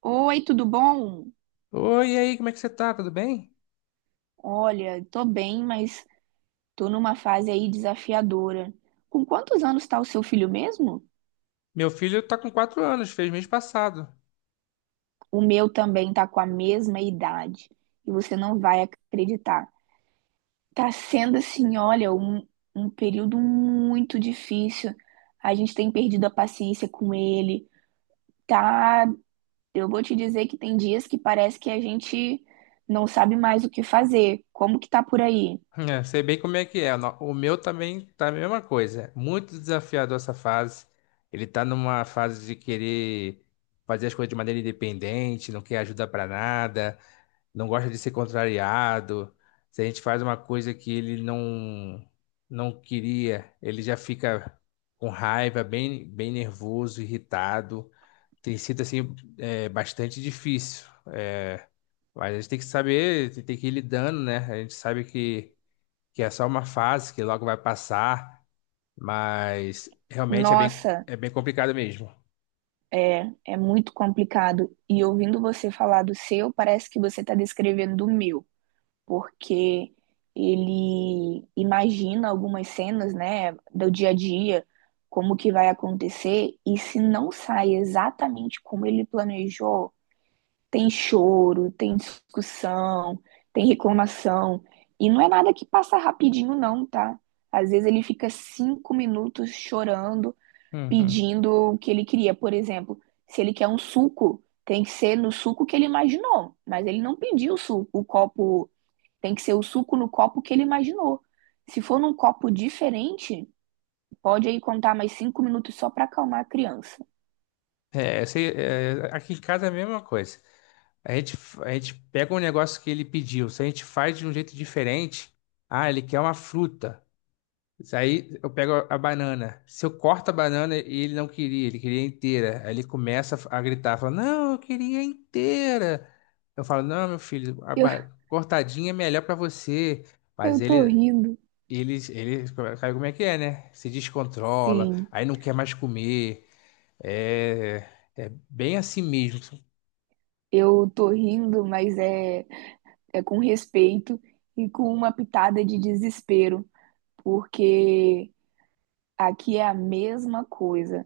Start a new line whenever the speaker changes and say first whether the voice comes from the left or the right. right: Oi, tudo bom?
left: Oi, e aí, como é que você tá? Tudo bem?
right: Olha, tô bem, mas tô numa fase aí desafiadora. Com quantos anos tá o seu filho mesmo?
left: Meu filho tá com 4 anos, fez mês passado.
right: O meu também tá com a mesma idade. E você não vai acreditar. Tá sendo assim, olha, um período muito difícil. A gente tem perdido a paciência com ele. Tá, eu vou te dizer que tem dias que parece que a gente não sabe mais o que fazer. Como que tá por aí?
left: É, sei bem como é que é. O meu também tá a mesma coisa. Muito desafiador essa fase. Ele tá numa fase de querer fazer as coisas de maneira independente, não quer ajuda pra nada, não gosta de ser contrariado. Se a gente faz uma coisa que ele não queria, ele já fica com raiva, bem nervoso, irritado. Tem sido assim bastante difícil. É, mas a gente tem que saber, tem que ir lidando, né? A gente sabe que é só uma fase, que logo vai passar, mas realmente é bem,
right: Nossa.
left: é bem complicado mesmo.
right: É, é muito complicado. E ouvindo você falar do seu, parece que você está descrevendo o meu, porque ele imagina algumas cenas, né, do dia a dia, como que vai acontecer, e se não sai exatamente como ele planejou, tem choro, tem discussão, tem reclamação. E não é nada que passa rapidinho, não, tá? Às vezes ele fica 5 minutos chorando
left: Uhum.
right: pedindo o que ele queria. Por exemplo, se ele quer um suco, tem que ser no suco que ele imaginou, mas ele não pediu o suco, o copo, tem que ser o suco no copo que ele imaginou. Se for num copo diferente, pode aí contar mais 5 minutos só para acalmar a criança.
left: É, eu sei, aqui em casa é a mesma coisa. A gente, a gente pega um negócio que ele pediu, se a gente faz de um jeito diferente, ah, ele quer uma fruta. Isso. Aí eu pego a banana. Se eu corto a banana e ele não queria, ele queria inteira. Aí ele começa a gritar, fala, não, eu queria inteira. Eu falo, não, meu filho,
right: Eu,
left: cortadinha é melhor pra você.
right: eu
left: Mas
right: tô
left: ele,
right: rindo,
left: ele, ele, sabe como é que é, né? Se descontrola,
right: sim,
left: aí não quer mais comer. É. É bem assim mesmo.
right: eu tô rindo, mas é, é com respeito e com uma pitada de desespero, porque aqui é a mesma coisa.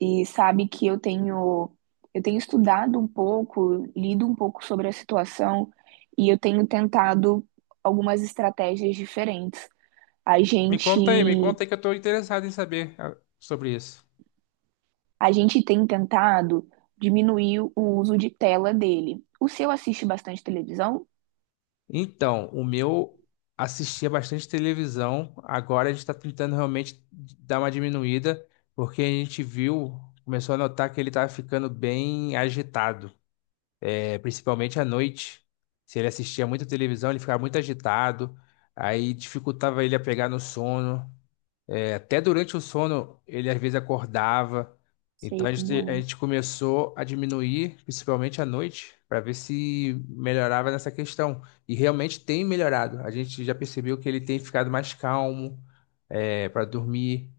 right: E sabe que eu tenho estudado um pouco, lido um pouco sobre a situação e eu tenho tentado algumas estratégias diferentes. A
left: Me
right: gente
left: conta aí, me conta aí que eu tô interessado em saber, sobre isso.
right: a gente tem tentado diminuir o uso de tela dele. O seu assiste bastante televisão?
left: Então, o meu assistia bastante televisão. Agora a gente está tentando realmente dar uma diminuída, porque começou a notar que ele estava ficando bem agitado, principalmente à noite. Se ele assistia muita televisão, ele ficava muito agitado, aí dificultava ele a pegar no sono. Até durante o sono, ele às vezes acordava. Então
right: Sei
left: a
right: como
left: gente, a
right: é.
left: gente começou a diminuir, principalmente à noite, para ver se melhorava nessa questão. E realmente tem melhorado. A gente já percebeu que ele tem ficado mais calmo, para dormir,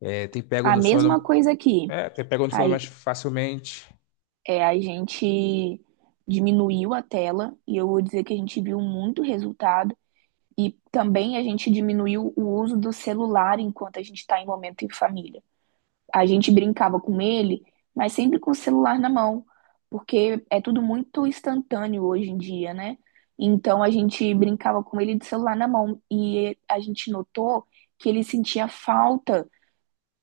left: é, tem pego
right: A
left: no
right: mesma
left: sono,
right: coisa aqui.
left: tem pego no
right: A,
left: sono mais facilmente.
right: É, a gente diminuiu a tela e eu vou dizer que a gente viu muito resultado. E também a gente diminuiu o uso do celular enquanto a gente está em momento em família. A gente brincava com ele, mas sempre com o celular na mão, porque é tudo muito instantâneo hoje em dia, né? Então a gente brincava com ele de celular na mão e a gente notou que ele sentia falta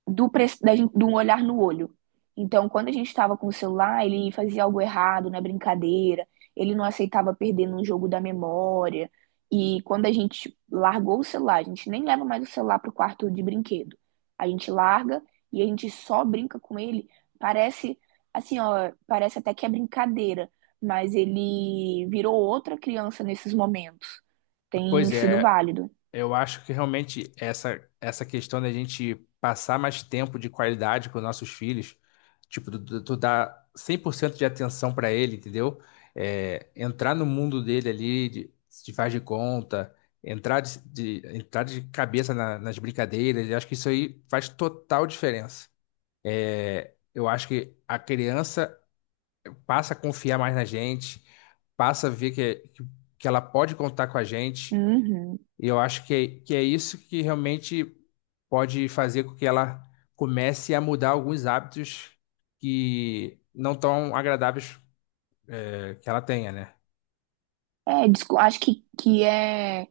right: do, pre da gente, de um olhar no olho. Então, quando a gente estava com o celular, ele fazia algo errado na brincadeira, ele não aceitava perder num jogo da memória. E quando a gente largou o celular, a gente nem leva mais o celular para o quarto de brinquedo. A gente larga e a gente só brinca com ele. Parece, assim, ó, parece até que é brincadeira, mas ele virou outra criança nesses momentos. Tem
left: Pois
right: sido
left: é.
right: válido.
left: Eu acho que realmente essa questão da gente passar mais tempo de qualidade com nossos filhos, tipo, tu dar 100% de atenção para ele, entendeu? É, entrar no mundo dele ali, de faz de conta, entrar de cabeça nas brincadeiras, eu acho que isso aí faz total diferença. Eu acho que a criança passa a confiar mais na gente, passa a ver que, que ela pode contar com a gente.
right: Uhum.
left: E eu acho que é isso que realmente pode fazer com que ela comece a mudar alguns hábitos que não tão agradáveis que ela tenha, né?
right: É, acho que é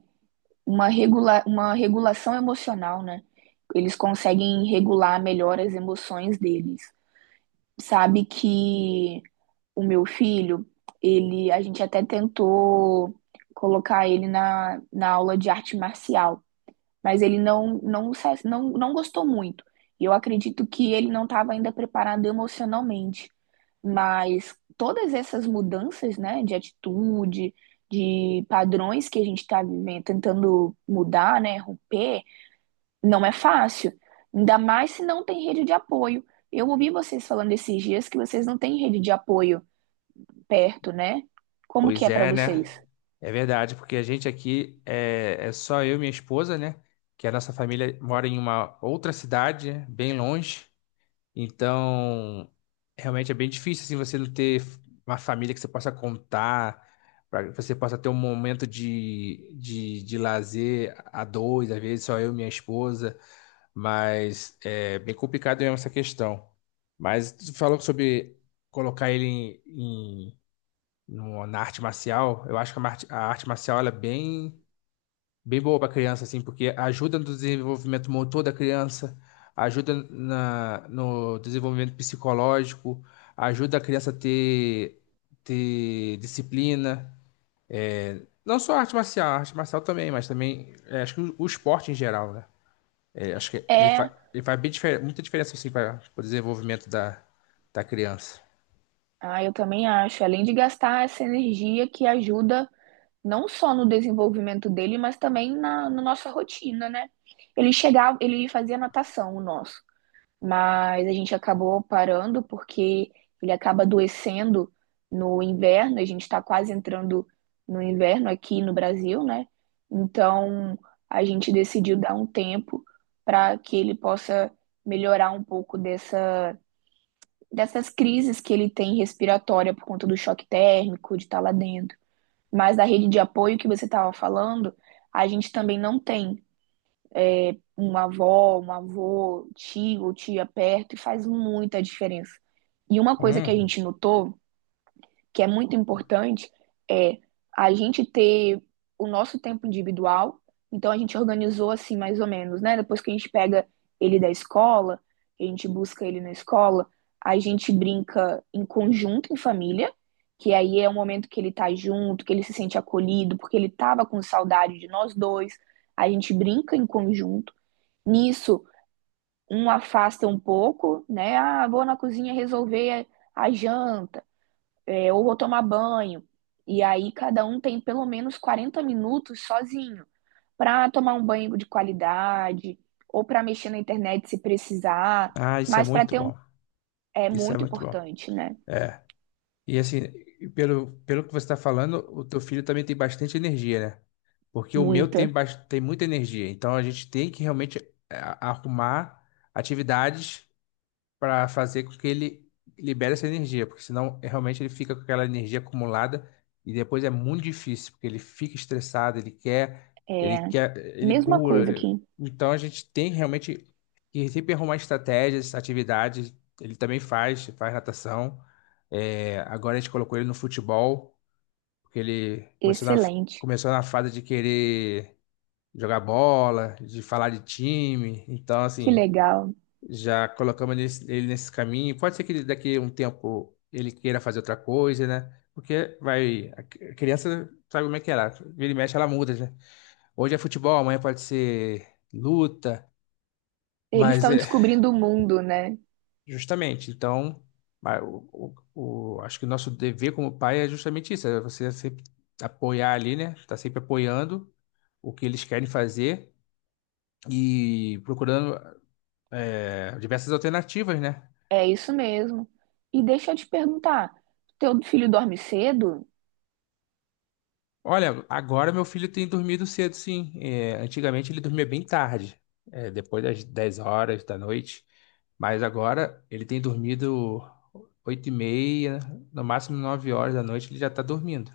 right: uma regulação emocional, né? Eles conseguem regular melhor as emoções deles. Sabe que o meu filho, ele, a gente até tentou colocar ele na aula de arte marcial, mas ele não gostou muito. E eu acredito que ele não estava ainda preparado emocionalmente. Mas todas essas mudanças, né, de atitude, de padrões que a gente está vivendo, tentando mudar, né, romper, não é fácil. Ainda mais se não tem rede de apoio. Eu ouvi vocês falando esses dias que vocês não têm rede de apoio perto, né? Como que
left: Pois
right: é para
left: é, né?
right: vocês?
left: É verdade, porque a gente aqui é só eu e minha esposa, né? Que a nossa família mora em uma outra cidade, né, bem longe. Então, realmente é bem difícil assim você não ter uma família que você possa contar, para que você possa ter um momento de lazer a dois, às vezes só eu e minha esposa. Mas é bem complicado mesmo essa questão. Mas tu falou sobre colocar ele em- na arte marcial. Eu acho que a arte marcial, ela é bem boa para criança, assim, porque ajuda no desenvolvimento motor da criança, ajuda no desenvolvimento psicológico, ajuda a criança a ter, ter disciplina. Não só a arte marcial também, mas também acho que o esporte em geral, né? Acho que
right: É,
left: ele faz muita diferença assim para o desenvolvimento da criança.
right: ah, eu também acho. Além de gastar essa energia que ajuda não só no desenvolvimento dele, mas também na nossa rotina, né? Ele chegava, ele fazia natação, o nosso, mas a gente acabou parando porque ele acaba adoecendo no inverno, a gente está quase entrando no inverno aqui no Brasil, né? Então a gente decidiu dar um tempo para que ele possa melhorar um pouco dessas crises que ele tem respiratória por conta do choque térmico, de estar lá dentro. Mas da rede de apoio que você estava falando, a gente também não tem uma avó, um avô, tio ou tia perto, e faz muita diferença. E uma coisa que a
left: Hum.
right: gente notou que é muito importante é a gente ter o nosso tempo individual. Então a gente organizou assim mais ou menos, né? Depois que a gente pega ele da escola, a gente busca ele na escola, a gente brinca em conjunto em família, que aí é o momento que ele tá junto, que ele se sente acolhido, porque ele tava com saudade de nós dois. A gente brinca em conjunto. Nisso, um afasta um pouco, né? Ah, vou na cozinha resolver a janta, ou vou tomar banho. E aí cada um tem pelo menos 40 minutos sozinho para tomar um banho de qualidade ou para mexer na internet se precisar,
left: Ah, isso é
right: mas para
left: muito
right: ter um
left: bom.
right: é
left: Isso é
right: muito
left: muito bom.
right: importante, né?
left: E assim, pelo que você está falando, o teu filho também tem bastante energia, né? Porque o meu tem,
right: Muita.
left: bas- tem muita energia. Então a gente tem que realmente arrumar atividades para fazer com que ele libere essa energia, porque senão é realmente ele fica com aquela energia acumulada e depois é muito difícil, porque ele fica estressado, ele quer, ele
right: Mesma
left: pula.
right: coisa aqui.
left: Então a gente tem realmente que sempre arrumar estratégias, atividades. Ele também faz natação. Agora a gente colocou ele no futebol, porque ele começou na,
right: Excelente.
left: começou na fase de querer jogar bola, de falar de time. Então,
right: Que
left: assim,
right: legal.
left: já colocamos ele nesse caminho. Pode ser que ele, daqui a um tempo, ele queira fazer outra coisa, né? Porque vai, a criança, sabe como é que é ela, vira e mexe, ela muda, né? Hoje é futebol, amanhã pode ser luta,
right: Eles
left: mas
right: estão
left: é
right: descobrindo o mundo, né?
left: justamente, então, acho que o nosso dever como pai é justamente isso, é você sempre apoiar ali, né? Tá sempre apoiando o que eles querem fazer e procurando, diversas alternativas, né?
right: É isso mesmo. E deixa eu te perguntar, teu filho dorme cedo?
left: Olha, agora meu filho tem dormido cedo, sim. É, antigamente ele dormia bem tarde, depois das 10 horas da noite. Mas agora ele tem dormido 8h30, no máximo 9 horas da noite ele já está dormindo.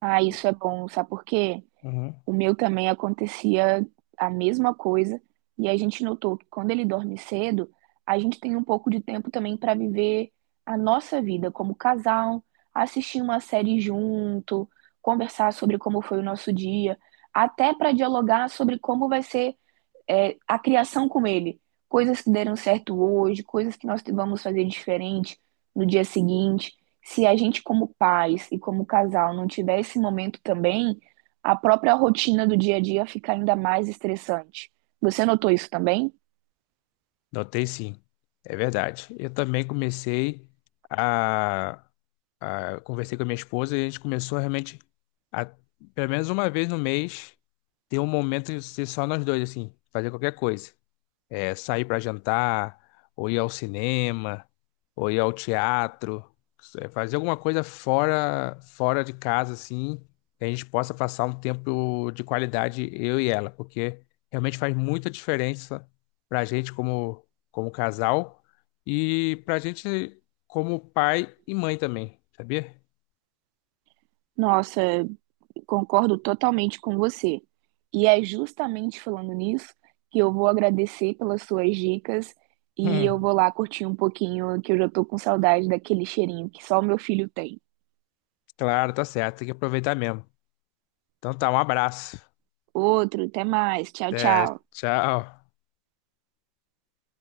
right: Ah, isso é bom, sabe por quê?
left: Uhum.
right: O meu também acontecia a mesma coisa, e a gente notou que quando ele dorme cedo, a gente tem um pouco de tempo também para viver a nossa vida como casal, assistir uma série junto, conversar sobre como foi o nosso dia, até para dialogar sobre como vai ser a criação com ele. Coisas que deram certo hoje, coisas que nós vamos fazer diferente no dia seguinte. Se a gente, como pais e como casal, não tiver esse momento também, a própria rotina do dia a dia fica ainda mais estressante. Você notou isso também?
left: Notei, sim, é verdade. Eu também comecei a, a conversei com a minha esposa e a gente começou realmente a, pelo menos uma vez no mês, ter um momento de ser só nós dois, assim, fazer qualquer coisa. É, sair para jantar, ou ir ao cinema, ou ir ao teatro, fazer alguma coisa fora de casa, assim, que a gente possa passar um tempo de qualidade, eu e ela, porque realmente faz muita diferença para a gente como casal e para a gente como pai e mãe também, sabia?
right: Nossa, concordo totalmente com você. E é justamente falando nisso que eu vou agradecer pelas suas dicas e eu
left: Hum,
right: vou lá curtir um pouquinho, que eu já tô com saudade daquele cheirinho que só o meu filho tem.
left: claro, tá certo, tem que aproveitar mesmo. Então tá, um abraço.
right: Outro, até mais. Tchau,
left: Até,
right: tchau.
left: tchau.